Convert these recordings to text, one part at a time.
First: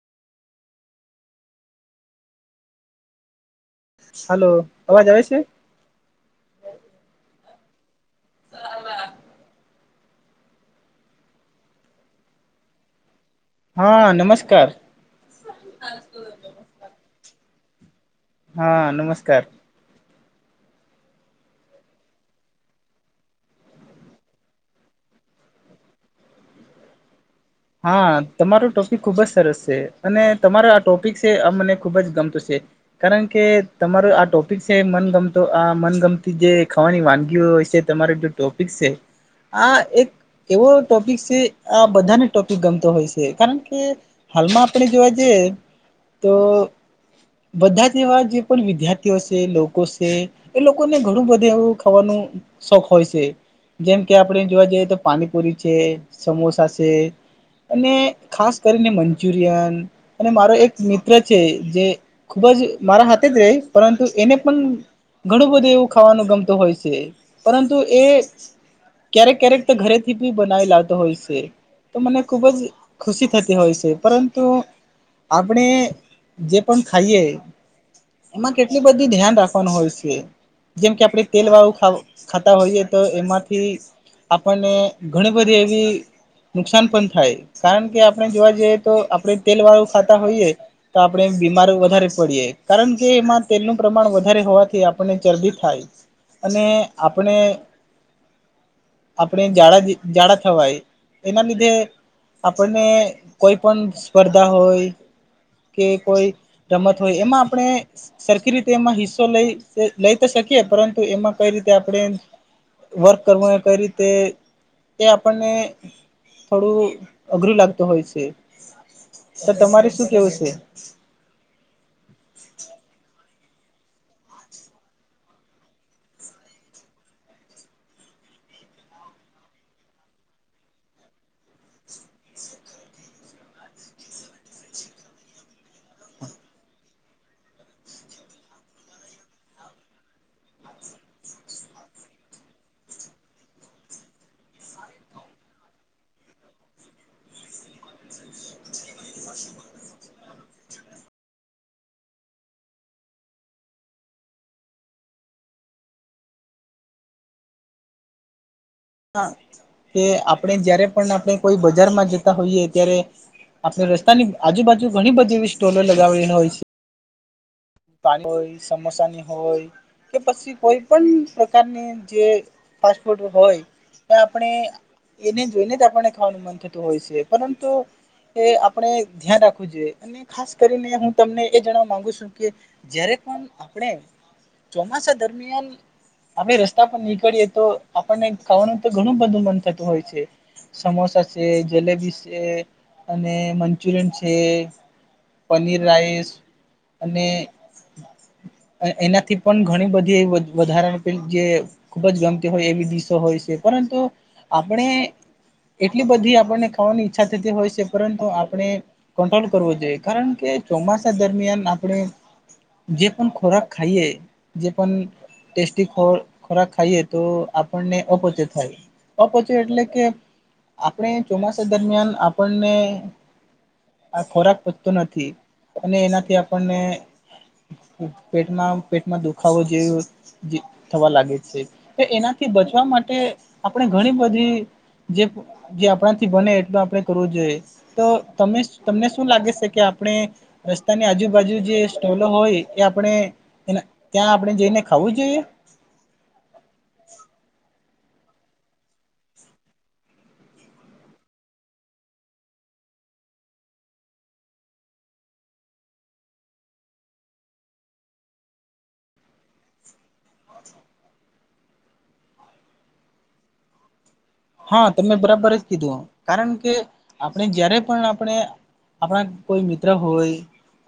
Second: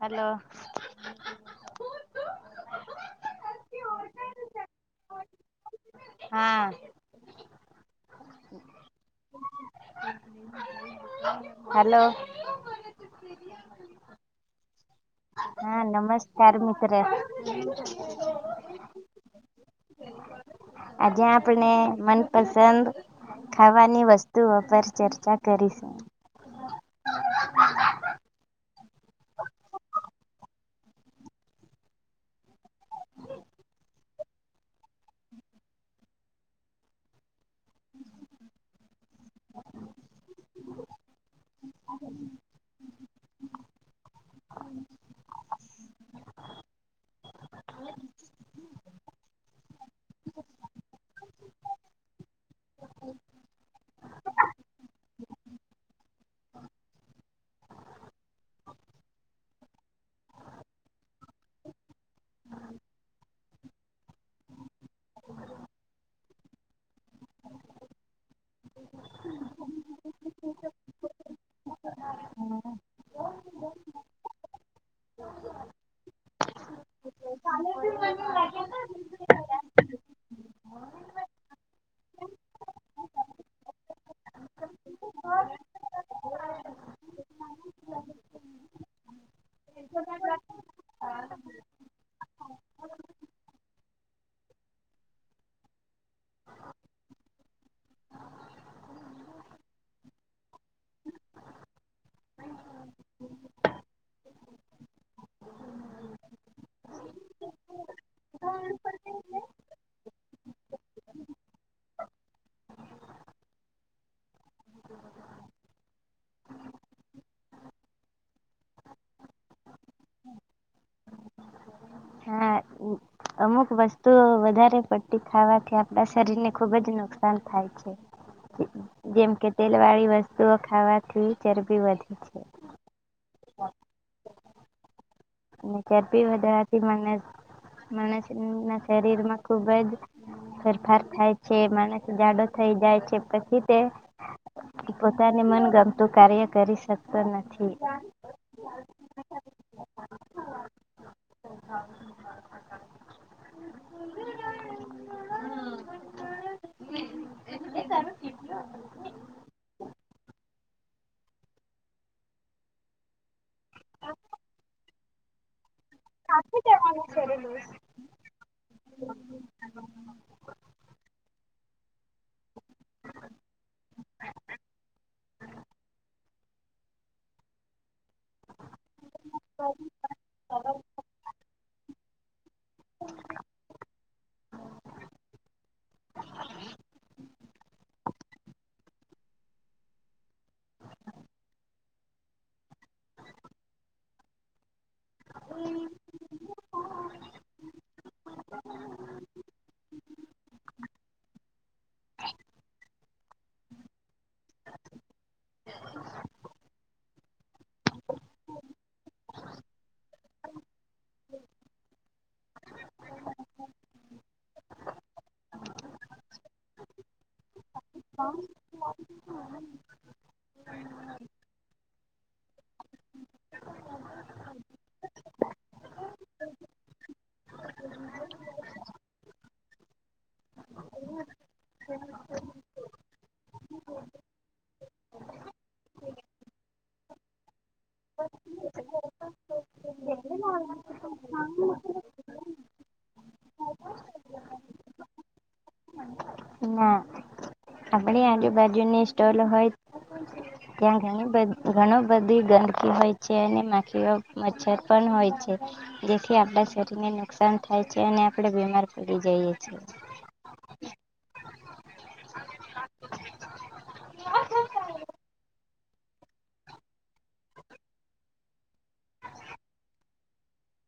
બ. [unintelligible] Hello. [inaudible] Hello અવાજ આવે છે. હા. હલો. હા નમસ્કાર. હા નમસ્કાર મિત્રે. હા નમસ્કાર. આજે આપણે મનપસંદ ખાવાની વસ્તુઓ પર ચર્ચા કરીશું. હા તમારો ટોપિક ખુબ જ સરસ છે અને તમારો આ ટોપિક છે આ મને ખુબ જ ગમતું છે. કારણ કે તમારો આ ટોપિક છે મનગમતો આ મનગમતી જે ખાવાની વાનગીઓ હોય છે. તમારો જે ટોપિક છે આ એક એવો ટોપિક છે આ બધાને ટોપિક ગમતો હોય છે કારણ કે હાલમાં આપણે જોવા જઈએ તો બધા જ એવા જે પણ વિદ્યાર્થીઓ છે લોકો છે. એ લોકોને ઘણું બધું એવું ખાવાનું શોખ હોય છે. જેમ કે આપણે જોવા જઈએ તો પાણીપુરી સમોસા છે. અને ખાસ કરીને મંચુરિયન અને મારો એક મિત્ર છે જે. ખુબ જ મારા હાથે જ રહે પરંતુ એને પણ ઘણું બધું એવું ખાવાનું ગમતું હોય છે પરંતુ એ ક્યારેક ક્યારેક તો ઘરેથી બી બનાવી લાવતો હોય છે. તો મને ખુબ જ ખુશી થતી હોય છે પરંતુ આપણે જે પણ ખાઈએ. એમાં કેટલી બધી ધ્યાન રાખવાનું હોય છે. જેમ કે આપણે તેલ વાળું ખાવું ખાતા હોઈએ તો એમાંથી આપણને ઘણી બધી એવી નુકસાન પણ થાય કારણ કે આપણે જોવા જઈએ તો આપણે તેલ વાળું ખાતા હોઈએ. તો આપણે બીમાર વધારે પડીએ કારણ કે એમાં તેલનું પ્રમાણ વધારે હોવાથી આપણને ચરબી થાય અને આપણે આપણે જાડા જાડા થવાય. એના લીધે આપણને કોઈ પણ સ્પર્ધા હોય કે કોઈ રમત હોય એમાં આપણે સરખી રીતે એમાં હિસ્સો લઈ લઈ તો શકીએ પરંતુ એમાં કઈ રીતે આપણે વર્ક કરવું એ કઈ રીતે એ આપણને થોડું અઘરું લાગતું હોય છે તો તમારે શું કેવું છે. હા. અમુક વસ્તુ વધારે પડતી ખાવાથી આપણા શરીર ને ખુબ જ નુકસાન થાય છે. જેમ કે તેલ વાળી વસ્તુઓ ખાવાથી ચરબી વધી છે. ચરબી વધારથી માનસ માણસના શરીર માં ખુબ જ ફેરફાર થાય છે માણસ જાડો થઈ જાય છે પછી તે પોતાને મનગમતું કાર્ય કરી શકતો નથી હા તે આપણે જયારે પણ આપણે કોઈ બજારમાં જતા હોઈએ ત્યારે આપણે રસ્તાની આજુબાજુ ઘણી બધી એવી સ્ટોલો લગાવને હોય છે. વાનું કરલું [unintelligible] સમોસાની હોય. કે પછી કોઈ પણ પ્રકારની જે ફાસ્ટ ફૂડ હોય. આપણે એને જોઈને જ આપણને ખાવાનું મન થતું હોય છે પરંતુ એ આપણે ધ્યાન રાખવું જોઈએ અને ખાસ કરીને હું તમને એ જણવા માંગુ છું. કે જય્યારે પણ આપણે ચોમાસા દરમિયાન આપણે રસ્તા પર નીકળીએ તો આપણને ખાવાનું તો ઘણું બધું મન થતું હોય છે. સમોસા છે જલેબી છે, અને મંચુરિયન છે. પનીર રાઈસ. અને એનાથી પણ ઘણી બધી એ વધારા પલી જે- ખૂબ જ ગમતી હોય એવી દિશો હોય છે પરંતુ, આપણે એટલી બધી આપણને ખાવાની ઈચ્છા થતી હોય છે પરંતુ આપણે કંટ્રોલ કરવો કારણ કે ચોમાસા દરમિયાન આપણે જે પણ ખોરાક ખાઈએ જે પણ ટેસ્ટી ખોરાક ખાઈએ તો આપણને ઓપોચ થ, અપછી એટલે કે, આપણે ચોમાસા દરમિયાન આપણને આ ખોરાક પતો નથી, અને એનાથી આપ આપણને દુખાવો જેવી થવા લાગે છે, તો એનાથી બચવા માટે આપણે ઘણી બધી. જે જે આપણાથી બને એટલ આપણે કરવું જોઈએ, તો ત તમને શું લાગે છે કે આપણે, રસ્તાની આજુબાજુ જે સ્ટોલો હોય એ આપણે ત્યાં આપણે જઈને ખાવું જોઈએ? ના, આપડી આજુબાજુની સ્ટોલ હોય. ત્યાંણી ઘણું બધી ગંદકી હોય છે અને માખીઓ મચ્છર પણ હોય છે. જેથી આપડા શરીરને નુકસાન થાય છે અને આપણેે બીમાર પડી જઈ છ છેએ. હચછા. [unintelligible] હા તમે બરાબર જ કીધું, કારણ કે આપણે જયારે પણ આપણે આપણા કોઈ મિત્ર હોય,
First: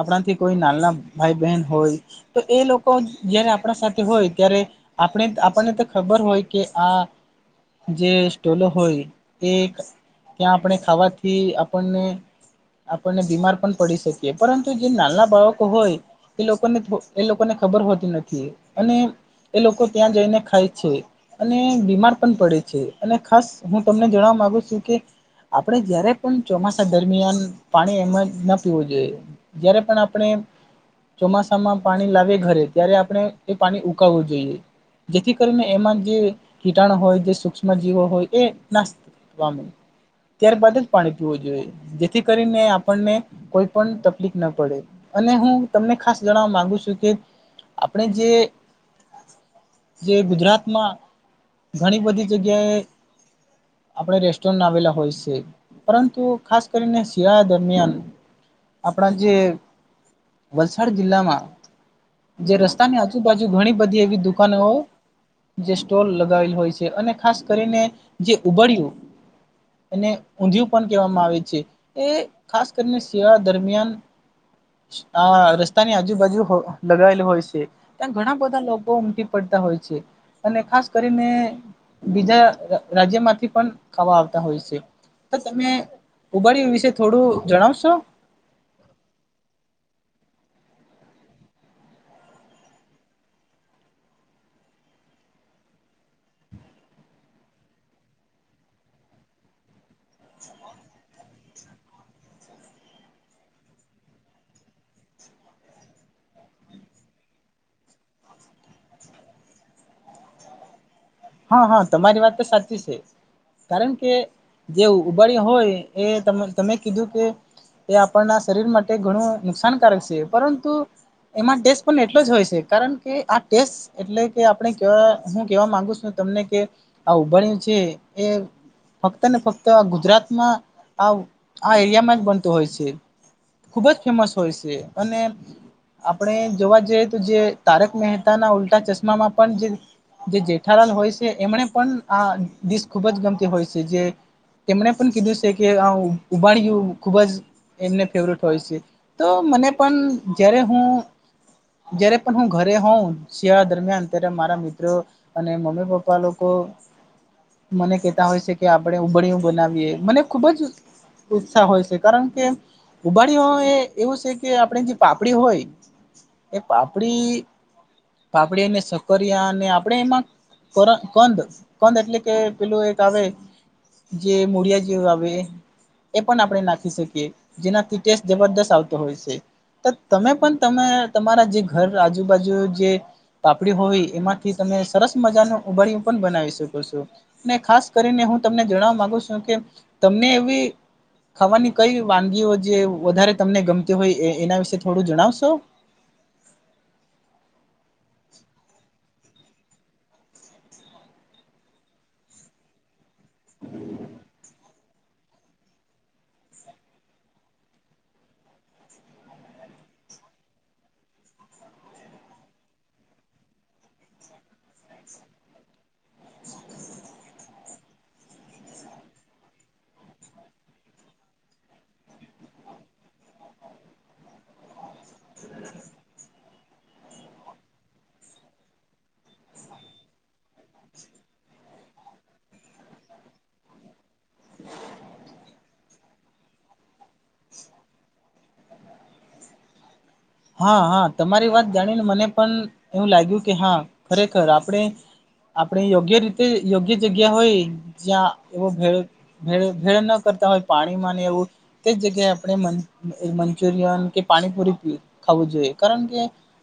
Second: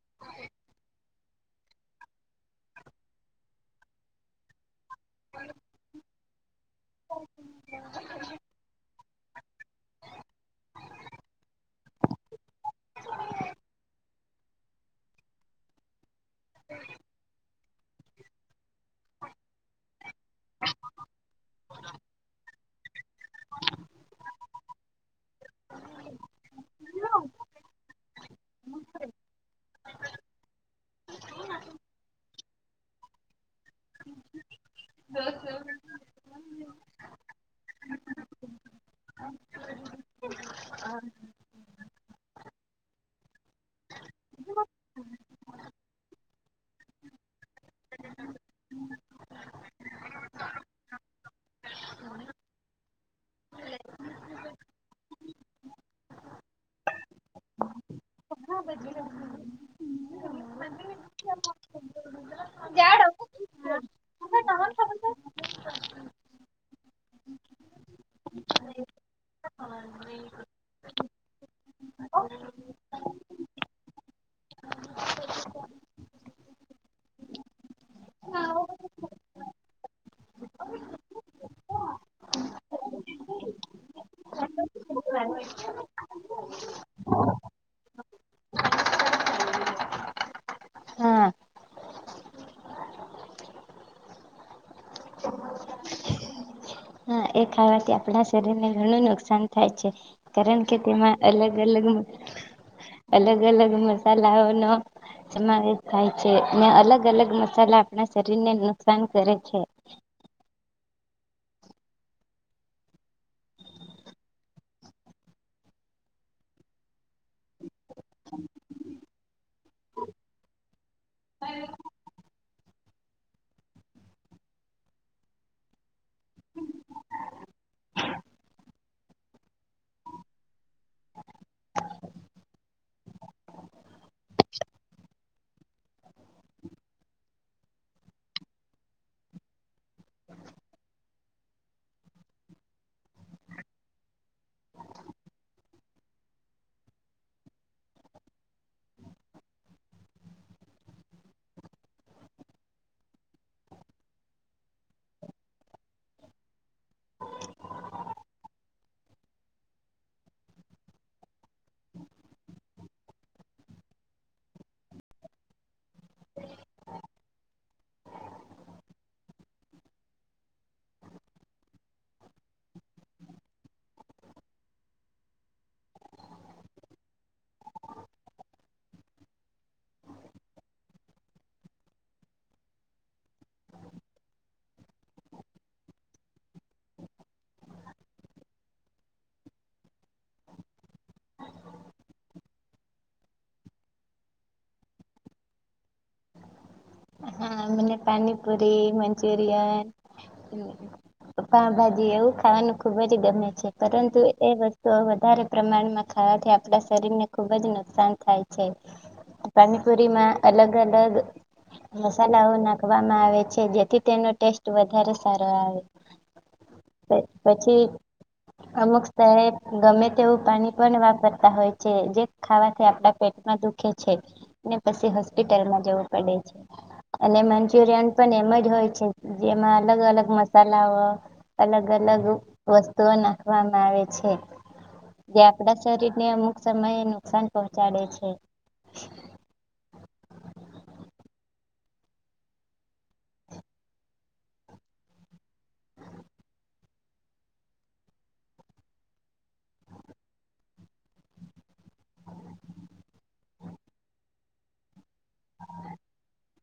આપણાથી કોઈ નાલના ભાઈ બહેન હોય. તો એ લોકો જયારે આપણા સાથે હોય ત્યારે. આપણે આપણને તો ખબર હોય કે આ જે ટોલો હોય, એ ત્યાં આપણે ખાવાથી આપણને આપણને બીમાર પણ પડી શકીએ પરંતુ જે નાના બાળકો હોય. એ લોકોને એ લોકોને ખબર હોતી નથી, અને એ લોકો ત્યાં જઈને ખાય છે, અને બીમાર પણ પડે છે. અને ખાસ હું તમને જણવા માગુ છું કે આપડે જયારે પણ ચોમાસા દરમિયાન પાણી એમાં ના પીવું જોઈએ. જયારે પણ આપણે ચોમાસામાં પાણી લાવે ઘરે ત્યારે આપણે એ પાણી ઉકાળવું જોઈએ. જેથી કરીને એમાં જે કીટાણ હોય, છે જે સુ જીવો હોય એ નાસ્તો ત્યારબદ જ પાણી પીવું જોઈએ. જેથી કરીને આપણને કોઈ પણ તકલીફ ના પડે. અને હું તમને ખાસ જણવા માંગુ છું કે, આપણે જે જે ગુજરાતમાં ઘણી બધી જગ્યાએ આપણે રેસ્ટોરન્ટ આવેલા હોય છે. પરંતુ ખાસ કરીને શિયાળા દરમિયાન હા ભધી. આપણા જે [inaudible] વલસાડ જિલ્લામાં જે રસ્તાની આજુબાજુ ઘણી બધી એવી દુકાનો જે સ્ટોલ લગાવેલ હોય છે અને ખાસ કરીને જે ઉબડયુ એને ઊંધિયું પણ કહેવામાં આવે છે. એ ખાસ કરીને શિયાળા દરમિયાન હા રસ્તાની આજુબાજુ હો લગાવેલુ હોય છે. ત્યાં ઘણા બધા લોકો ઉમટી પડતા હોય છે અને ખાસ કરીને બીજા રા રાજ્યમાંથી પણ ખાવા આવતા હોય છે તો તમે ઉબાડયુ વિશે થોડું જણાવશો. હા હા એ ખાવાથી આપણા શરીર ને ઘણું નુકસાન થાય છે. કારણ કે તેમા અલગ અલગ અલગ અલગ મસાલાઓનો સમાવેશ થાય છે અને અલગ અલગ મસાલા આપણા શરીર ને નુકસાન કરે છે. હા હા તમારી વાત તો સાચી છે. કારણ કે જે ઉબડયુ હોય એ તમે તમે કીધું કે એ આપણના શરીર માટે ઘણું નુકસાનકારક છે પરંતુ એમાં ટેસ્ટ પણ એટલો જ હોય છે કારણ કે આ ટેસ્ટ એટલે કે આપણે હું કેવા માંગુ છું તમને કે આ ઉબડ્યું છે એ ફક્ત ને ફક્ત આ ગુજરાતમાં આ આ એરિયામાં જ બનતો હોય છે. ખુબ જ ફેમસ હોય છે અને આપણે જોવા જઈએ તો જે તારક મહેતા ના ઉલ્ટા ચશ્મામાં પણ જે જે જેઠાલાલ હોય છે એમને પણ આ દિશ ખૂબ જ ગમતી હોય છે જે તેમણે પણ કીધું છે કે આ ઉપાડયું ખુબ જ એમને ફેવરેટ હોય છે તો મને પણ જ્યારે હું જયારે પણ હું ઘરે હોઉ શિયાળા દરમિયાન ત્યારે મારા મિત્રો અને મમ્મી પપ્પા પપ્પા લોકો મને કેતા હોય છે કે આપણે ઉભડું બનાવીએ મને ખુબ જ ઉત્સાહ હોય છે કારણ કે ઉબાડી હોય એ એવું છે કે આપણે જે પાપડી હોય એ પાપડી પાપડીને સકરિયા અને આપણેે એમાં પરમ કંદ કંદ એટલે કે પેલું એક આવે જે મુળિયા જેવું આવે એ પણ આપણે નાખી શકીએ જેનાથી ટેસ્ટ જબરદસ્ત આવતો હોય છે. તો તમે પણ તમે તમારા જે ઘર આજુબાજુ જે પાપડી હોવી એમાંથી તમે સરસ મજાનું ઉબળું પણ બનાવી શકો છો. ને ખાસ કરીને હું તમને જણવા માંગુ છું કે તમને એવી ખાવાની કઈ વાનગીઓ જે વધારે તમને ગમતી હોય એ એના વિશે થોડું જણાવશો. હા મને પાણીપુરી મંચુરીયન પાવભાજી એવું ખાવાનું ખુબ જ ગમે છે પરંતુ એ વસ્તુ તો વધારે પ્રમાણમાં ખાવાથી આપણા શરીર ને ખુબ જ નુકસાન થાય છે. પાણીપુરીમાં અલગ-અલગ મસાલાઓ નાખવામાં આવે છે જેથી તેનો ટેસ્ટ વધારે સારો આવે. પ પછી. અમુક શાહેબ ગમે તેવું પાણી પણ વાપરતા હોય છે જે ખાવાથી આપડા પેટમાં દુખે છે ને પછી હોસ્પિટલમાં જવું પડે છે. અને મંચુરિયન પણ એમ જ હોય છે જેમાં અલગ- અલગ મસાલાઓ. અલગ નાખવામાં આવે છે. જે આપડા શરીર ને અમુક સમયે નુકસાન પહોંચાડે છે. હા હા તમારી વાત જાણીને મને પણ એવું લાગ્યું કે હા ખરેખર આપણે. આપણે યોગ્ય રીતે યોગ્ય જગ્યા હોય જ્યાં એવો ભેળ ભે ભેળ ન કરતા હોય પાણી માં એવું. તે જગ્યાએ આપણે મંચુરિયન કે પાણીપુરી પી ખાવું જોઈએ કારણ કે,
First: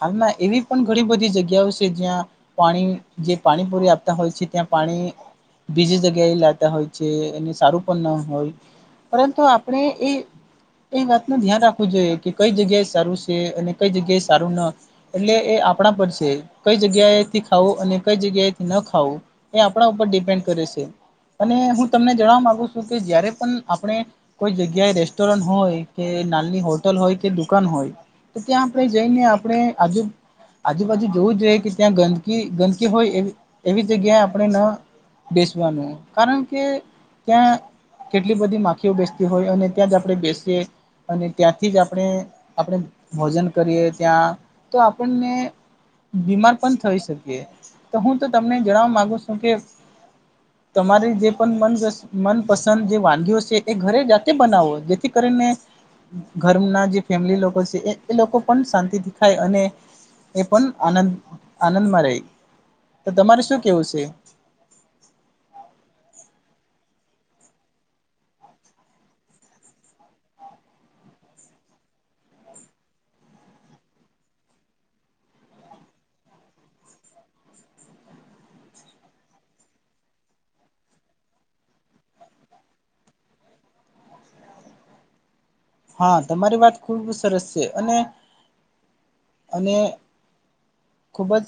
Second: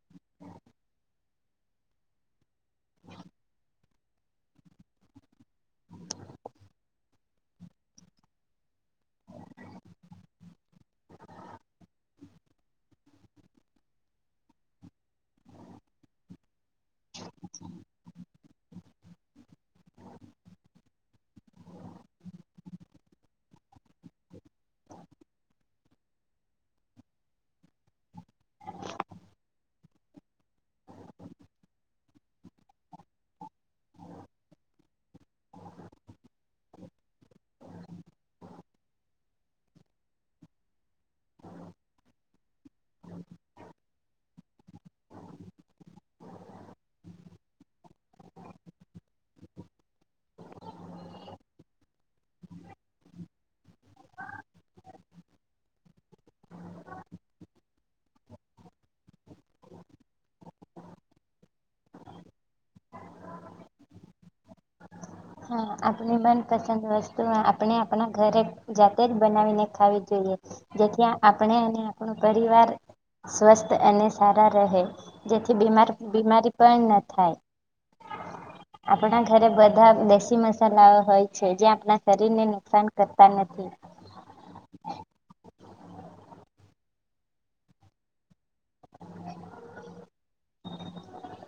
હાલમાં એવી પણ ઘણી બધી જગ્યાઓ છે જ્યાં પાણી જે પાણીપુરી આપતા હોય છે ત્યાં પાણી બીજી જગ્યા એ લાતા હોય છે એને સારું પણ ના હોય. પરંતુ આપણે એ એ વાત ન ધ્યાન રાખવું જોઈએ કે કઈ જગ્યાએ સારું જે અને કઈ જગ્યાએ સારું ન એટલે એ આપણા પર છે કઈ જગ્યાએથી ખાવું અને કઈ જગ્યાએથી ન ખાવું. એ આપણા ઉપર ડિપેન્ડ કરે છે. અને હું તમને જણવા માગુ છું કે જયારે પણ આપણે કોઈ જગ્યાએ રેસ્ટોરન્ટ હોય કે નાલની હોટલ હોય કે દુકાન હોય. તો ત્યાં આપણે જઈને આપણે આજુ આજુબાજુ જોવું જોઈએ કે ત્યાં ગંદકી ગંદકી હોય એ એવી જગ્યાએ આપણે ન બેસવાનું, કારણ કે ત્યાં કેટલી બધી માખીઓ બેસતી હોય અને ત્યાં જ આપણે બેસીએ. અને ત્યાંથી જ આપણે આપણે ભોજન કરીએ ત્યાં તો આપણને બીમાર પણ થઈ શકે, તો હું તો તમને જણાવવા માંગુ છું કે [inaudible] તમારી જે પણન મનપસંદ જે વાનગી છે એ ઘરે જાતે બનાવો જેથી કરીને ઘરના જે ફેમિલી લોકો છે, એ લોકો પણ શાંતિથી ખાય અને એ પણ આનંદ આનંદમાં રહીતો, તમારે શું કેવું છે? હા આપણી મનપસંદ વસ્તુ આપણે આપણા ઘરે જાતે જ બનાવીને ખાવી જોઈએ. જેથી આપણે અને આપણો પરિવાર સ્વસ્થ અને સારા રહે. જેથી બીમાર બીમારી પણ ન થાય, આપણા ઘરે બધા દેશી મસાલા હોય છે, જે આપણા શરીર ને નુકસાન કરતા નથી. હા તમારી વાત ખુબ સરસ છે, અને જ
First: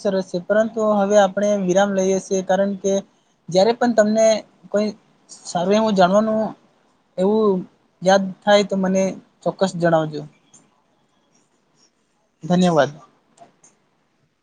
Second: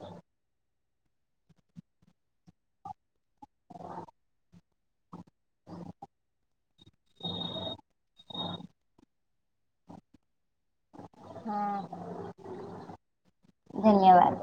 સરસ છે, પરંતુ તો હવે આપણે વિરામ લઈએ છીએ કારણ કે, જયારે પણ તમને કોઈ સારું હું જાણવાનું એવું યાદ થાય તો મને ચોક્કસ જણાવજો. હા. ધન્યવાદ. ધન્યવાદ.